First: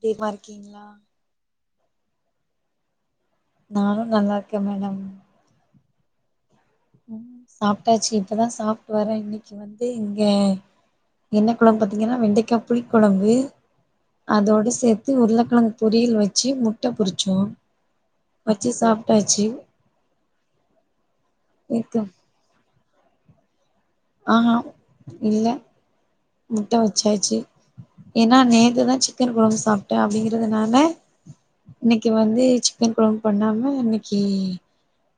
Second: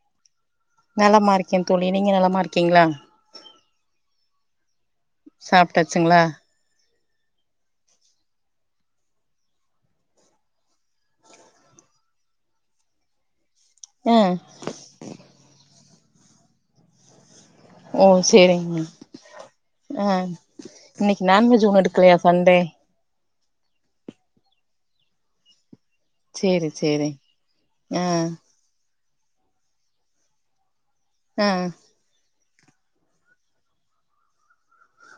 தீபா இருக்கீங்ளா நலமா இருக்க தோழி நீங்க நல்ல இருக்கீங்ளா நானு நல்லா இருக்க மேடம் சாப்ட்டாச்சுங்ளா ம் சாப்ட்டாச்சு இப்ப தா சாப்ட்டு வர இன்னைக்கு வந்து இங்க என்ன குழம்பு பாத்தீங்னா வெண்டிக்கா புளி குழம்பு ஆ அதோடு சேத்து உருளக்கிழங்கு பொரியல் வச்சு முட்ட பொரிச்சோ ஓ வச்சு சேரிங்க சாப்ட்டாச்சு ஆ இன்னைக்கு நான்வெஜ் ஒண்ணு இருக்கு எடுக்கலயா சண்டே ஆ அ இல்ல சேரி முட்ட சேரி வச்சாச்சு ஆ ஏனா நேத்து தா சிக் கன் குழம்பு சாப்ட்ட அப்டிங்கறதுனால ஆ இன்னைக்கு வந்து சிக்கன் குழம்பு பண்ணாம இன்னைக்கு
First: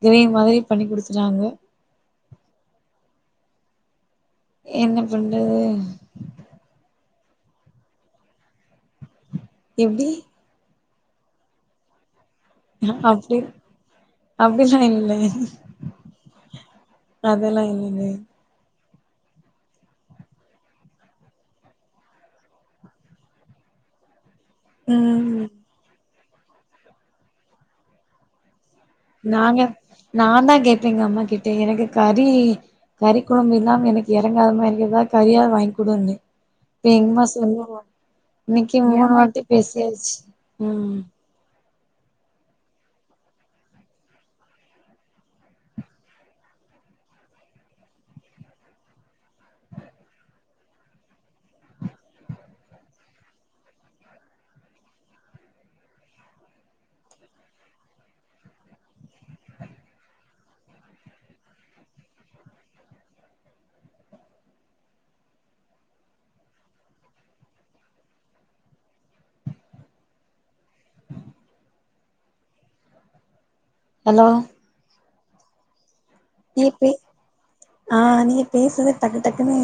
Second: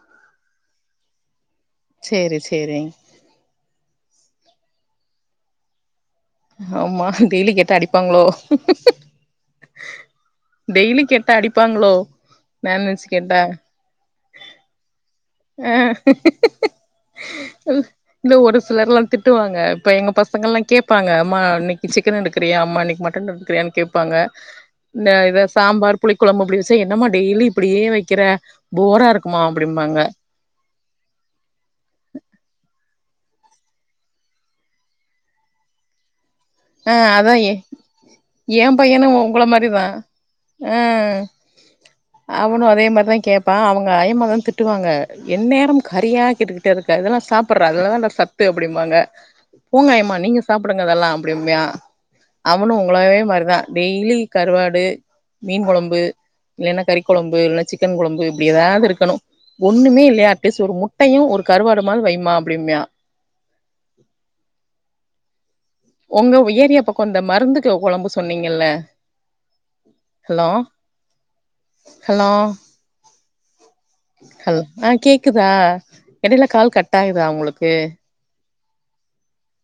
கிரேவி மாரி பண்ணி கொடுத்தாங்க சேரி சேரிங் என்ன பண்றது ஆமா டெய்லி கேட்டா அடிப்பாங்ளோ எப்டி டெய்லி கேட்டா அடிப்பாங்ளோ அப்டி அப்டில்லா இல்லே ஆ ம் இல்லங்க இந்த ஒரு சிலர்லா திட் ட்டுவாங்க இப்ப எங்க பசங்கல்லா கேப்பாங்க அம்மா இன்னிக்கி சிக்கன் எடுக்றியாமா இன்னிக் மட்டன் எடுக்றியான் கேப் ப்பாங்க இந்த இத ம் சாம்பார் புளி கொழம்பு அப்டிவிசய் என்னம்மா டெய்லி இப்படியே வெக்கிற போரா இருக்குமா அப்டிம்பாங்க நா தா கெட் எங்கம்மா கிட்டே எனக்கு கறி கறி கொழம்பு இல்லாம எனக்கு யறங்காத மாரியே தா கறியா வாய்ன் குடுன்னே ப்பி ஆ எங் மா அதா ஏ சொல்லுவோ ஏ பையனு உங்கள மாரி தா ஆ ம் அவனு அதே மார் தய் கேப்பா அவங்க அய்மகன் திட்டுவாங்க என் நேரும் கறியா கேட்டு ட்டிர்க்கு அதெல்லா சாப்புர்றா அதுலதான்டா சத்து அப்டிம்பாங்க பூங்காயமா நீங்க சாப்புடுங்க அதெல்லாம் அப்டிம்யா அவனு உங்களாவே மார்தா டெய்லி கருவாடு மீன் கொழம்பு இல்லன்னா கறி கொழம்பு இல்லன்னா சிக்கன் கொழம்பு இப்டி ஏதாவ் இருக்கணு ஒண்ணுமே இல்யா அட்லீஸ் ஒரு முட்டயு ஒரு கருவாடுமான் வைமா அப்டிம்யா உங்கவ் ஏரியா பக்கோ இந்த மருந்துக்கு கொழம்பு சொன்னீங்கல்ல ஹலோ ஹலோ ஹலோ ஹல் ஆ கேக்குதா எடைய்ல நீ கால் பே கட் ஆய்தா உங்ளுக்கு ஆ நீங்கப் பேசுற்து டக்கு டக்குன்னு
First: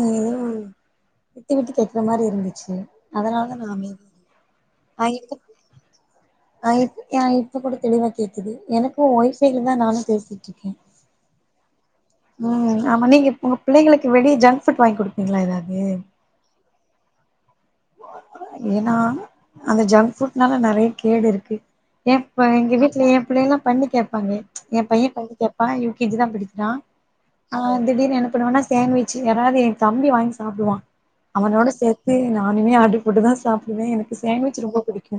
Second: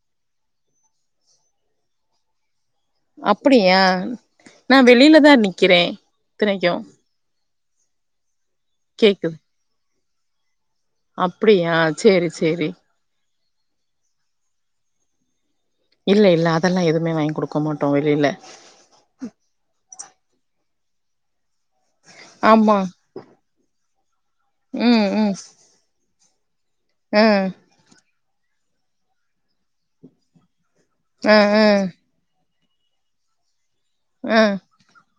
[inaudible] விட்டு விட்டு கேக்ற மார் இருந்துச்சு அதனாலதா நா அப்படியா அமைதி நா ஆ வெளில தா இப்ப நிக்கிறே ஆ இத்தனைக்கு இப் யா இப்ப கூட தெளிவா கேக்குது எனக்கு ஒய்ஃபைல தா நானு பேசிட்ருக்கே அப்டியா ச்சேரி ச்சேரி ம் ஆமா நீங்க உங்க பிள்ளைங்களுக்கு வெளிய ஜங்க் ஃபுட் வாங்கி குடுப்பீங்ளா எதாவ்து இல்ல இல்ல அதல்லா எதுமே வாய்ன்குடுக் கொமட்டோ வய் ஏன்னா அந்த ஜங்க் ஃபுட்னால நறைய கேட் இருக்கு எப்பு எங்க ஆமா வீட்ல எ பிள்ளைள்லா பண்ணு கேப்பாங்க எ ம் பைய பண்ணி கேப் ப்பா யுகேஜி தா படிக்றா ம் ஆ திடீர்னு என்ன பண்ணுவனா சேவிச்சு யாராவ்து எ தம்பி வாய்ன் சாப்டுவா ஆ ஆ அவனோட சேத்து நா ஆனுமே ஆட்டுக் போட்டு தா சாப்டுவே எனக்கு ஆ சாண்விச் ரொம்ப பிடிக்கு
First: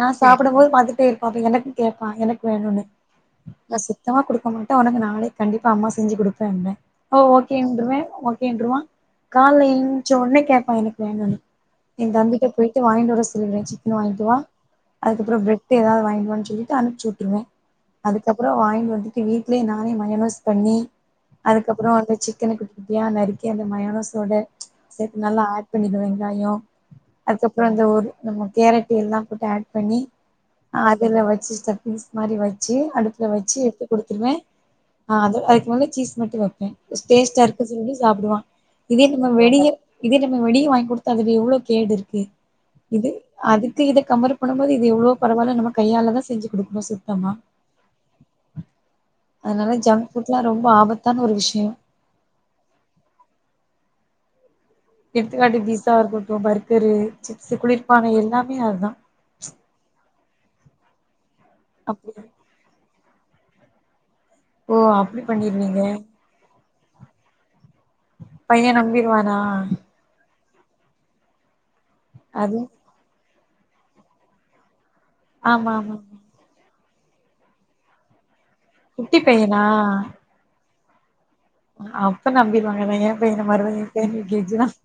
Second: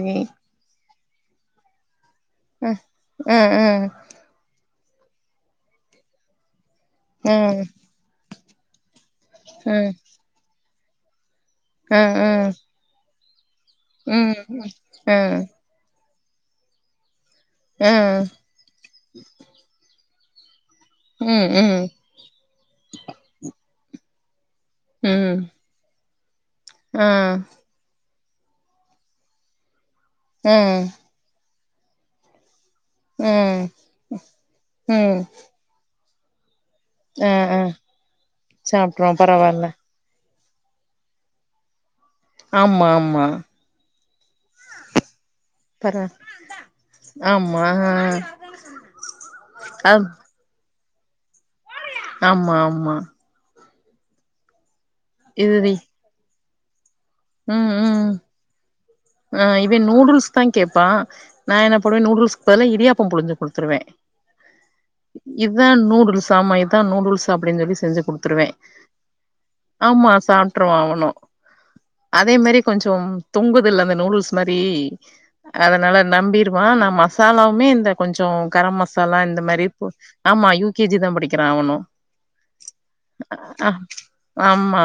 நா சாப்படும் போது பாத்துட்டேர் பாப்பிங்களன் கேப்பா எனக் ஆ வேணுனு ஆ ஆ காசு தா குடுக்க மாட்டே ஆனக்கு நாளே கண்டிப்பா அம்மா செஞ்சு குடுப்பேம்ப ஓ ஆ ஓகேன்றுவே ஒக் ஏன்றுவா கால்ல ஆ எஞ்ச்ச உனே கேப்பா எனக் வேணுனு ஆ என் ஆ தம்பிட்ட போய்ட்டு வாங்கிட்டு வர சொல்ரே சிக்கன் வாய்ன்ட்டு ம் வா ம் ஆ அதுக்கப்றோ ப்ரட் ட்டு ஏதாவ் வாய்ன்ட் வான்னுச் சொல்லிட்டு அனுபச்சி வுட்ருவே ஆ அதுக்கப்றோ வாய்ன் வந்தி ட்டு வீட்லே நானே மயோனோஸ் பண்ணி ம் ம் அதுக்கப்றோ வந்து சிக்கன குட்டி ப்டியா நறுக்கி அந்த மயோனோஸ் ஓடு சேர் ம் நல்லா ஆட் பண்ணிர்விங் வெங்காயோ ஆ அதுக்கப்றோ இந்த ஒரு நம்ம கேரட்டு எல்லா ஒர்த்த ஆட் பண்ணி ஆ அதுல வச்சி ஸ்டஃப்ஃபிங்ஸ் மாரி வச்சி அடுப்ல ஆ வச்சி எடுத்து குடுத்துருவே ம் ஆ அது அதுக் மேல சீஸ் மட்டு வப்பே ஆ ஸ்டேஸ்ட்டா ஆ இருக்கு சொல்லி சாப்டுவா இதே சாப்ட்ருவோ நம்ம பரவால்ல வெளிய இதே நம்ம வெளிய வாய் குடுத்தா அதுல எவ்ளோ கேடுருக்கு ஆமா இது ஆமா அது த்தி இத கம்பர் பண்ணும்போது இது எவ்ளோ பரவால நம பரவா கையால தா செஞ்சு குடுக்கணு சுத்தமா ஆமா ஆ அதனால அ ஜங்க் ஃபுட் ட்லா ரொம்ப ஆபத்தான ஒரு விஷ்யம் ஆம்மா ஆம்மா எடுத்துக்காட்டி இதுதி பீஸா இருக்கட்டு பர்கரு சிப்ஸு ம் குளிர்பானோ ம் எல்லாமே அதா ஆ இவேன் நூடுல்ஸ் தா கேப்பா நா என்ன பண்வே அப்டி நூடுல்ஸ்க்கு பதிலா இரியாப்பம் புழிஞ்சு குடுத்துருவே ஓ அப்டி இதான் பண்ணிருவீங்க நூடுல்ஸ் ஆமா இதான் நூடுல்ஸ் அப்டின் சொல்லி செஞ்சு குடுத் த்துருவே பைய நம்பிருவானா ஆமா சாப்ட்டுருவா அவனு அதே அது மாரி கொஞ்சோ தொங்குதுல்ல அந்த நூடுல்ஸ் மாரி ஆமா ஆமா அதனால ஆமா நம்பிருவா நா மசாலாவுமே இந்த கொஞ்சோ கரம் குட்டி மசாலா இந்த பையனா மாரி போ ஆமா யூ கே ஜி தா படிக்கிறா அவனு அப்ப நம்பிருவாங்கதா ஏ பையன ஆ மறுபடியு எ பையன யூ கே ஜி தா ஆம்மா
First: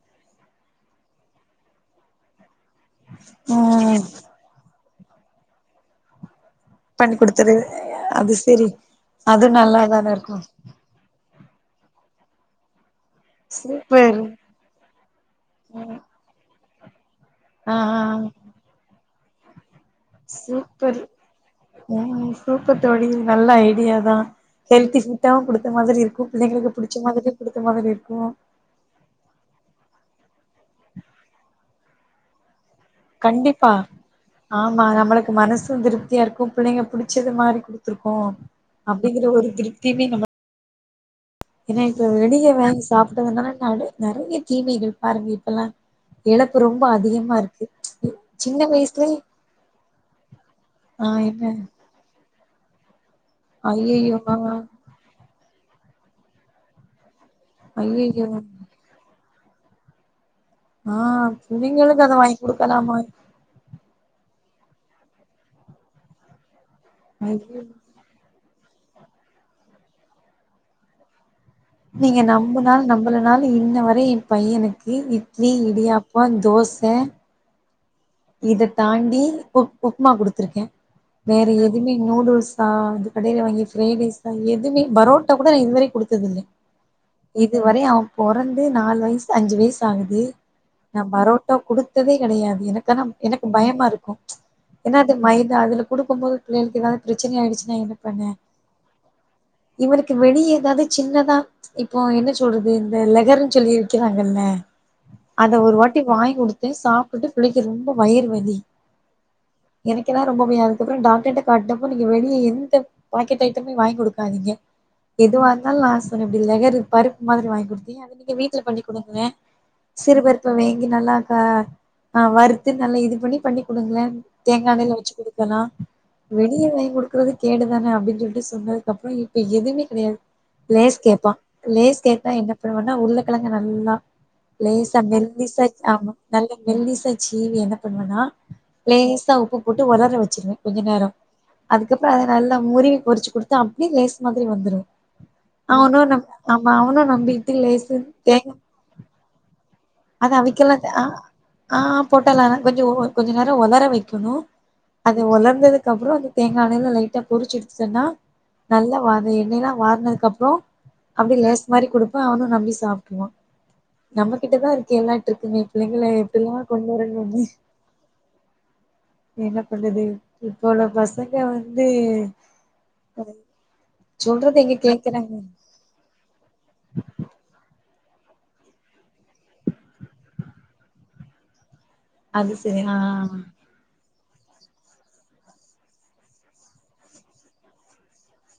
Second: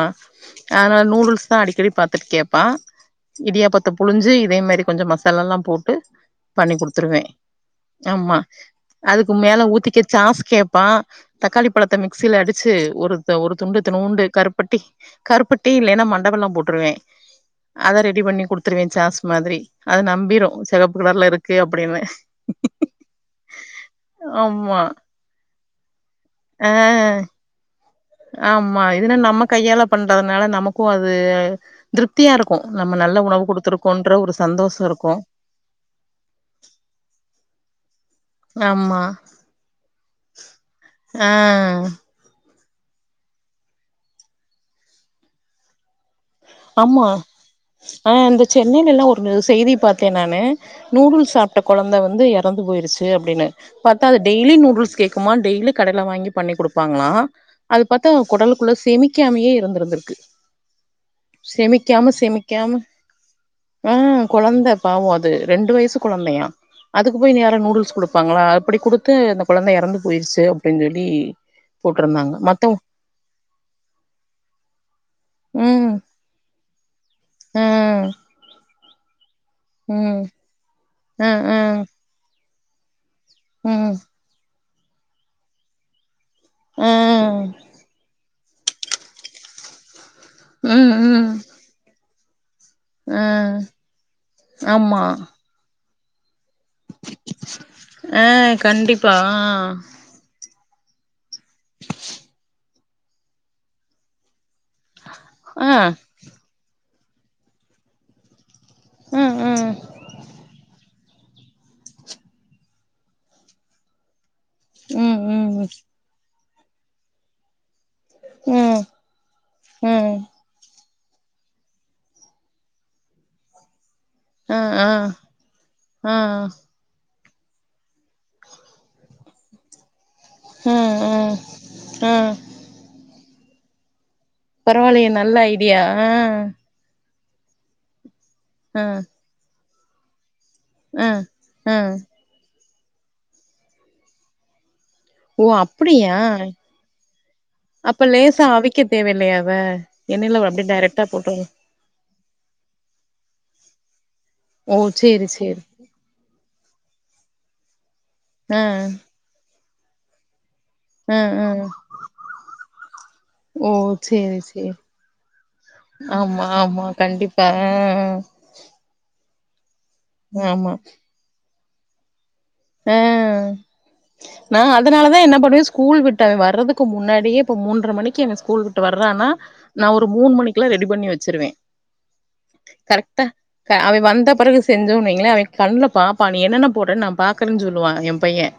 அதனால் நூடுல்ஸ் தா அடிக்கடிப் பாத்துட் கேப்பா இடியாப்பத்தப் ம் புழிஞ்சு இதே மாரி கொஞ்ச மசாலால்லா போட்டு பண்ணிக் பண்ணி குடுத்துருவே குடுத்துரு அது ஆம்மா செரி அதுக்கு அது மேல ஊத்திக்க நல்லாதான இருக்கு சாஸ் கேப் ப்பான் தக்காளிப் பழத்த மிக்சில அடிச்சு ஒருத்த ஒரு துண்டு சூப்பர் இத்துணூண்டு கருப் பட்டி கருப்பட்டி ம் இல்லன்னா மண்ட வெல்லம் போட்டுருவே ஆ அத ரெ டி பண்ணிக் குடுத்துருவே சாஸ் மாதிரி நம்பிரு செகப்பு சூப்பரு கலர்ல இருக்கு அப்டின்னு உம் சூப்பர் தோழி நல்ல ஐடியா தா ஆமா ஹெல்த்தி ஃபு ட்டம் கொடுத்த மாதிரி இருக்கு ஆ புள்ளைங்ளுக்கு புடிச்ச மாதிரியு குடுத்த மாதிரி இருக்கு மா இதுனா நம்ம கையால பண்றதுனால நமக்கு அது திருப்தியா இருக்கு நம்ம நல்ல உணவு குடுத்துருக்கோன்ற ஒரு சந்தோஷ இருக்கு மனசூ திருப்தியா இருக்கு புள்ளைங்க புடிச்சது மாறி குடுத்துருக்கோ ஆமா அப்டிங்கிற ஒரு திருப்தியுமே நமக் ஆஹ ஏனா இப்ப வெளிய வாங்கி சாப்புடதுனால நெறை நெறைய தீமை பாருங்க இப்பல்லா இழப்பு ரொம்ப ஆமா அதிகமா இருக் ஆ இந்த சென்னைலல்லா ஒரு செய்தி பாத்தே நானு ஆ நூடுல்ஸ் என்ன சாப்ட்ட கொழந்த வந்து இறந்து போயிருச்சு அப்டின்னு பாத்தா ஐயையோ அது ஆ டெய்லி நூடுல்ஸ் கேட்குமா டெய்லி கடைல வாங்கி பண்ணி குடுப்பாங்களா அது பாத்தா ஐயையோ குடலுக்கு குள்ள சேமிக்காமயே இருந்திருந்துருக்கு ஆ புள்ளிங்களுக் அத வாங்கி செமிக்காம குடுக்கலாமா ஆ கொழந்த பாவோ அது ரெண்டு வயசு கொழந்தயா அதுக் போயி யாரு ஐயோ நூடுல்ஸ் குடு ப்பாங்ளா அப்டி குடுத்து அந்த கொழந்த இறந்து போயிருச்சு அப்டின் சொல்லி நீங்க போட்ருந்தாங்க நம்பு மத்தவ நாளு நம்பள நாளு இன்ன வரை ஏ பைய்யனுக்கு இட்லி இடியா ப்போ தோச ஆஹ இதத்தாண்டி உ உப்மா குடுத்துருக்கே ஆ வேற ஆ எதுவ்மே நூடுல்ஸா கடைல வாங்கி ம் ஃப்ரைட் ரைஸ் தா எதுவுமே பரோட்டா கூட நா இதுவரையு குடுத்ததில்ல ம் இதுவரையு அவ பொறந்து நாலு வய்சு அஞ்சு வய்சு ஆகுது ம் நா ம் பரோட்டா குடுத்ததே கெடையாது எனக்கு நா எனக் ம் பயமா இருக்கு ஏனா ஆமா அது மைதா அதுல குடுக்கும் போது புள்ளைகளுக் ஏதாவ்து ப்ரச்சன ஆயிடுச்சு நா என்ன ஆ பண்ணே கண்டிப்பா இவளுக் வெளிய ஏதாவ்து சின்னதா இப்போ என்ன சொல்றது இந்த லகருன் சொல்லி விக்கிறாங்கல்ல அத ஆ ஒரு வாட்டி வாயிங் குடுத்தே சாப்புட்டு புள்ளைக்கு ரொம்ப வயிறு வலி ம் ம் எனக்கென்னா ரொம்ப பயோ அப்றோ டாக்டர்ட காட்டினப்போ நீ வெளிய எந்த பாக்கெட் ஐட்டமே வாங்கி குடு டுகாதீங்க ம் எதுவா ம் இருந்தாலு நா சொன்னப்படி பருப்பு மாரி வாங்கி குடுத் அத நீங்க வீட்ல ம் பண்ணி் குடுங்க ம் சிறுபறுப்ப வாங்கி நல்லாக்கா ஆ வறுத்து நல்லா இது பண்ணி பண்ணி் கொடுங்களே ஆ தேங்காய் ஆ எண்ணையில வச்சு கொடுக்கலா ஆ வெளில போயி கொடுக்குறது கேடு தானே அப்டின்னு சொல்லிட்டு சொன்னதுக்கு அப்புறே இப்ப எதுவுமே கிடையாது லேஸ் ம் கேட்பா ம் லேஸ் ஆ கேட்டா என்ன பண்ணுவனா உருக்கிழங்கா நல்லா லேஸ்ச பரவாயில்லையே நல்ல மெல்லிசா ஐடியா ஆமா ஆ நல்ல மெல்லிசா சீவி என்ன பண்ணுவன்னா ஆ லேசா உப்பு போட்டு உலர வச்சிருவே கொஞ்ச ஆ நேர ஆ அதுக்கு அப்புறே அத நல்லா முறிவி பொறிச்சு கொடுத்த அப்டியே லேஸ் மாறி வந்துரு ஓ அவனு அப்படியா நம் ஆமா அவனு நம்பிட்டு லேஸ்சுனு தேங்கா அவிக்கா தேவை இல்லையா அத அத எண்ணெய்ல அப்படியே அவிக்கலா தே ஆ டைரெக்டா போட்டு ஆ போட்டலா கொஞ்ச கொஞ்ச நேர ஒலர வைக்கணு ஓ சேரி சேரி அதுக்கப்புறே அந்த தேங்காய் எண்ணாயில லைட்டா பொரிச்சிடுச்சு சொன்னா ஆ நல்லா வ எண்ணெயா எல்லா வாரனதுக்கு அப்புறே ஆ அப்டி ஆ லேஸ்சு மாறி கொடுப்பே அவனு நம்பி சாப்புட்டு வா ஓ நம்ம சேரி கிட்ட சேரி தா இரு க்கே எல்லா டிர்க்கு பிள்ளைங்களே எப்புடி ஆமா எல்லா ஆமா கொண்டு வரனு கண்டிப்பா ஆ என்ன பண்ணுது ஆ இப்போ ஆமா உள்ள பசங்க வந்து ஆ அத நா சொல்றது எங்க அதனாலதா கேக்குறாங்க என்ன பண்ணுவே ஸ்கூல் விட்டு அவ வர்றதுக்கு முன்னாடியே இப்ப மூன்றரை மணிக்கு அவ ஸ்கூல் விட்டு வர்றானா நா ஒரு மூணு மணிக்குள்ள ரெடி பண்ணி வச்சிருவே அது சேரி ஆ ஆ க்கா அவே வந்த பிறகு செஞ்சோன் வைங்களே அவ கண்ணுல பாப்பா நீ என்னென்ன போட்டு நா பாக் கனு சொல்லு வா என் பையன்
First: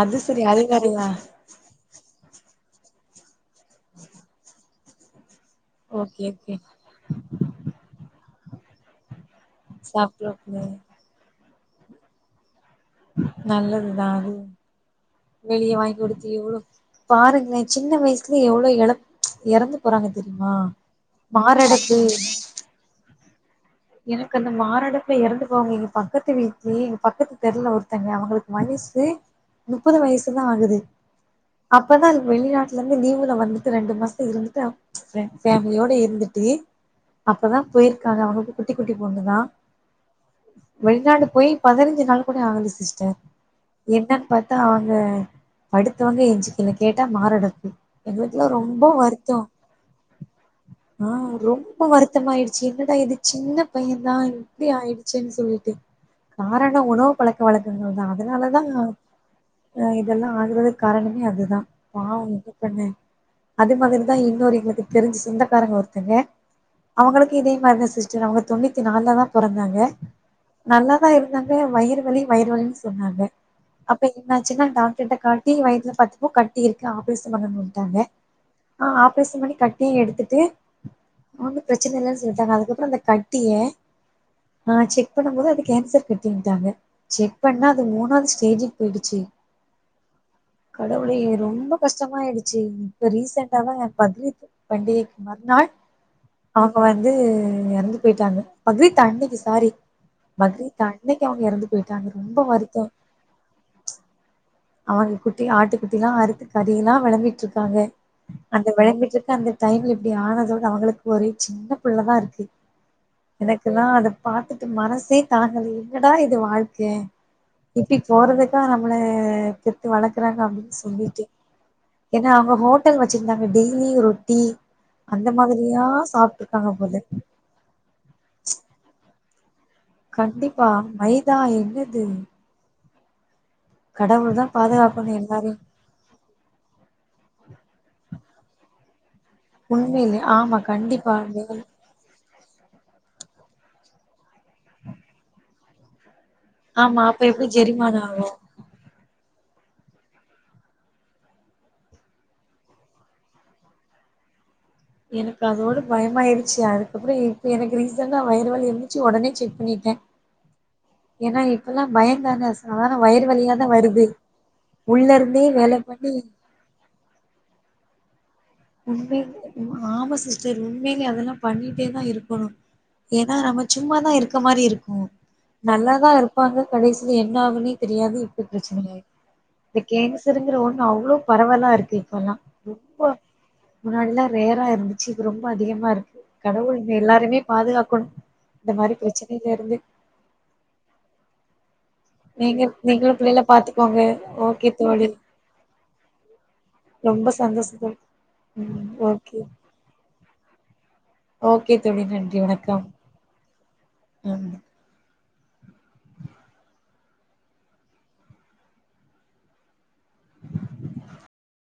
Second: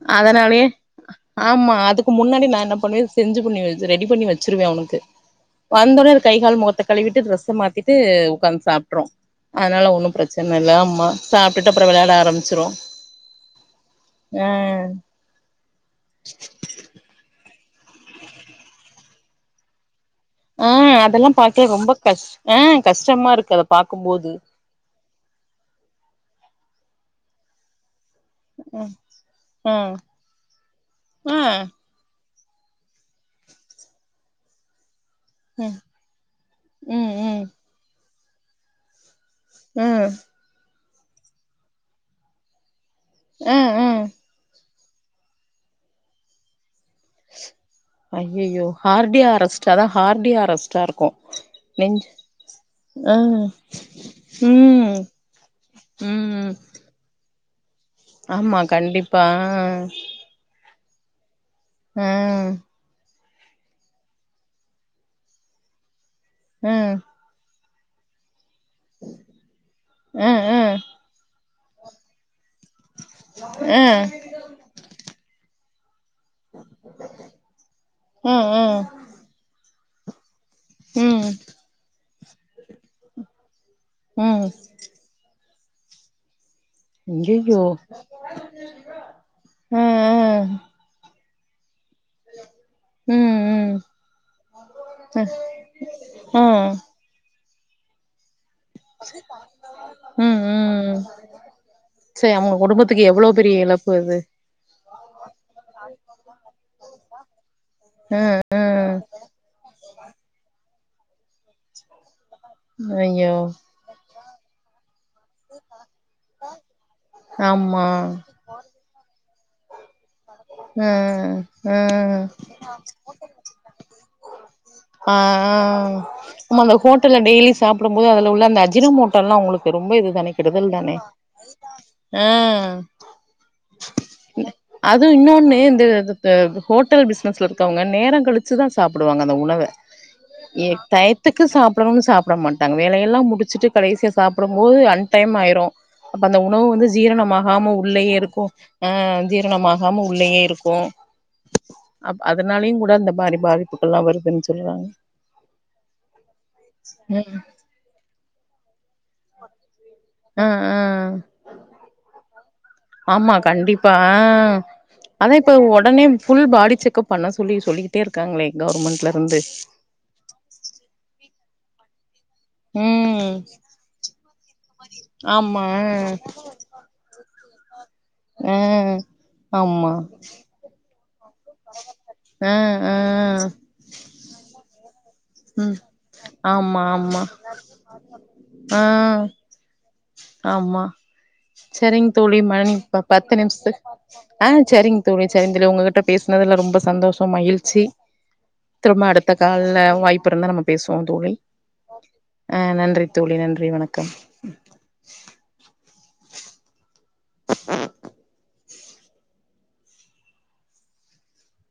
அது சேரி அதுங் அதுங்க ஆமா அதுக்கு முன்னாடி நா என்ன பண்ணுவே செஞ்சு பண்ணி ரெடி பண்ணி வச்சிருவே அவுனுக்கு வந்த உடனே ஒரு ஓகே கை ஓகே கால் முகத்த கழுவிட்டு டிரெஸ்சா மாத்திட்டு உட்காந்து சாப்ட்ரு அதனால ஒன்னு பிரச்சன சாப்ட்றப்ப இல்ல ஆம்மா சாப்பிட்டு அப்புற விளையாட ஆரம்பிச்சுரு நல்லது தா அது வெளியே வாங்கி கொடுத்து எவ்வளோ பாருங்களே சின்ன வயசுல எவ்வளவு இழ இறந்து போறாங்க தெரியுமா ஆ அதெல்லா பாக்க ரொம்ப மாரடப்பு கஷ் ஆ கஷ்டமா இருக்கு அத பாக்கும்போது எனக்கு அந்த மாரடப்புல இறந்து போ வாங்க எங்க பக்கத்து வீட்லேயே எங்க பக்கத்து தெருவுல ஒருத்தங்க அவுங்களுக் வயசு ஆ முப்பது வயசு தா ஆகுது ஆ அப் போதா அது வெளிநாட்டுல இருந்து லிவுல வந்துட்டு ரெண்டு மாசம் இருந்துட்டு பிரண் ம் ஃபேமிலியோட இருந்துட்டு ம் ம் அப்பதா போயிருக்காங்க அவுங்களுக்கு குட்டி குட்டி பொண்ணு தா ம் வெளிநாடு போயி பதினைஞ்சு நாள் கூட ஆகுல சிஸ்டர் ஆ ஆ என்னன்னு பாத் தா அவுங்க அடுத் த்தவங்க என்னாச்சு கேட்டா மாரடப்பு எங்களுக்கு எல்லா ஐயையோ ரொம்ப ஹார்டியா வருத்தே அரெஸ்ட் அதா ஹார்டியா அரெஸ்ட்டா ஆ இருக்கு ரொம்ப நெஞ்சு வருத்தமாயிடுச்சு என்னடா இது ஆ சின்ன பையன் தா இப்புடி ம் ஆயிடுச்சேன்னு சொல்லிட்டு ம் காரணே உணவு பழக்க வழக்கங்கள் தா அதனால ஆமா தா கண்டிப்பா ஆ இத எல்லா ஆகுறதுக்கு காரணமே அது தா ஆ பாவே என்ன பண்ண அது மாதிரிதா இன்னொரு எங்களுக்கு தெரிஞ்ச சொந்தக்காரங்க ஒருத்தா வாங்க ம் அவுங்களுக்கு இதே மாதிரி தா சிஸ்டர் அவுங்க தொன்னுத்திநாலு தா பிறந்தாங்க ஆ ஆ நல்லா ஆ தா இருந்தாங்க வயிறு வலி வயிறு வலினு சொன்னாங்க ம் ந சின்னவெ டாக்டர்ட்ட காட்டி வயித்துல பாத்தப்போ கட்டி இருக்கு ஆபரேச பண்ணனுட்டாங்க ம் ஆப்ரேஷன் பண்ணி கட்டிய எடுத்துட்டு ம் ஒன்னு பிரச்சன இல்லன்னு சொல்லிட்டாங்க அதுக்கப்பறோ அந்த கட்டிய ம் ம் அ செக் பண்ணு போது அது கேன்சர் கட்டின்ட்டாங்க செக் ஐயையோ பண்ணா அது மூணாவது ஸ்டேஜ்க்கு போயிடுச்சி ஆ ஆ கடவுளே எ ரொம்ப கஷ்டமாயிடுச்சு இப்ப ம் ரீசெண்டா தா ம் ஏ பக்ரித் பண்டிகைக்கி மறுநாள் ஆ அவங்க வந்து எறந்து போயிட்டாங்க பக்ரீத் அன்னைக்கு சாரி ம் பக்ரீத் ம் அன்னைக்கு அவங்க எறந்து போயிட்டாங்க சரி ரொம்ப அவுங்க வருத்தோ குடும்பத்துக்கு எவ்ளோ பெரிய எழப் [unintelligible] ஆறுகுட்டி ஆட்டுக்குட்டிலா அறுத்து கறிலா வழங்கிட்டு இருக்காங்க ம் அந்த வழங்கிட்டருக்க அந்த டைம்ல இப்டி ஆனதோட அ உங்களுக்கு ஒரு சின்ன புள்ளதா இருக்கு ஐய்யோ எல்லா அத பாத்துட்டு மனசே தாங்கல என்னடா இது வாழ்க்க ஆமா இப்டி போறதுக் நம்ள பெத்து வளக்றாங்க அப்டின் ஆ சொல்லிட்டு ஆ ஏனா அவுங்க ஹோட்டல் வச்சிருந்தாங்க டெய்லி ரொட்டி அ அந்த மாதிரியா அ சாப்ட்டுருக்காங்க அந்த போல ஹோட்டல்ல டெய்லி சாப்டு போது அதுல உள்ள அந்த அஜின மோட்டல்லா உங்களுக் ரொம்ப இது தானே கண்டிப்பா கெடுதல் தானே மைதா என்னது கடவுள் தா பாதுகாப் இது இன்னொன்னு இந்த ஹோட்டல் பிசினஸ்ல இருக்கவங்க நேரொ கழித் வச்சிதா சாப்டுவாங்க அந்த உணவ உண்மையிலே ஆமா ஏ கண்டிப்பா டயத்துக்கு சாப் சாப்டனு சாப்ட மாட்டாங்க வேலையெல்லா முடிச்சுட்டு கடைசியா சாப்டபோது அன்டைம் ஆயிரு அப்பந்த உண உணவு வந்து ஆமா அப்ப எப்டி ஜீரணமாகாம ஜெரிமானா உள்ளேயே ஆகு இருக்கு ம் ஜீரணமாகாம உள்ளேயே இருக்கு அ அதனாலயு கூட அந்த மாரி பாதிப்புகல்லா வருதுன்னு சொல்றாங்க எனக்கு அதோட பயமயிருச்சு அதுக்கப்பறோ ம் இப்ப எனக்கு ரீசன்டா வயிறு வலி இருந்து ச்சி ஒடனே செக் பன்னிட்டே ம் ஏனா இப்பல்லா பயந்தான வயிறு ஆமா வலியா தா கண்டிப்பா வருது உள்ள அதா இருந்தே இப்ப வேல ஒடனே பண்ணி ஃபுல் பாடி செக்கப் பண்ண சொல்லி சொல்லி சொல்லிட்டே இருக்காங்களே கவர்மென்ட் உண்ம ஆமா சிஸ்டர் உண்மையிலே அதெல்லா பண்ணிட்டே தா இருக்கணு ம் ஏன்னா நம் சும்மாதா இருக்க மாரி இருக்கு ஆமா நல்லாதா இருப்பாங்க கடசி என்ன ஆகுன்ன தெரியாது இப்ப ஆ பிரச்சன இ இந்த ஆமா கேங்கசருங்கிற ஒண்ணு அவ்வளோ பரவலா இருக்கு இப்பெல்லா ரொம்ப அ முன்னாடில்லா ரேரா இருந் இது ரொம்ப அதிகமா இருக்கு கடவுள் ஆமா நம்ம ஆமா எல்லாருமே பாதுகாக்கணு இந்த ஆ மாரி பிரச்சனயில இருந்து ஆமா செரிங் தோழி நீங்க மணி நீங்களு பத்து பிள்ளைகள நிமிஷத்துக்கு பாத்துக்கோங்க அ ஓகே செரிங்க தோழி செரிங்க தோழி உங்ககிட்ட பேசினதுல ரொம்ப சந்தோஷம் சந்தோஷ மகிழ்ச்சி தோழி ம் திரும்ப அடுத்த ஓகே கால்ல வாய்ப்பு இருந்தா நம்ப பேசுவோ தோழி ஓகே தோழி நன்றி அ வணக்கம் நன்றி தோழி நன்றி வணக்கம் ம் [inaudible]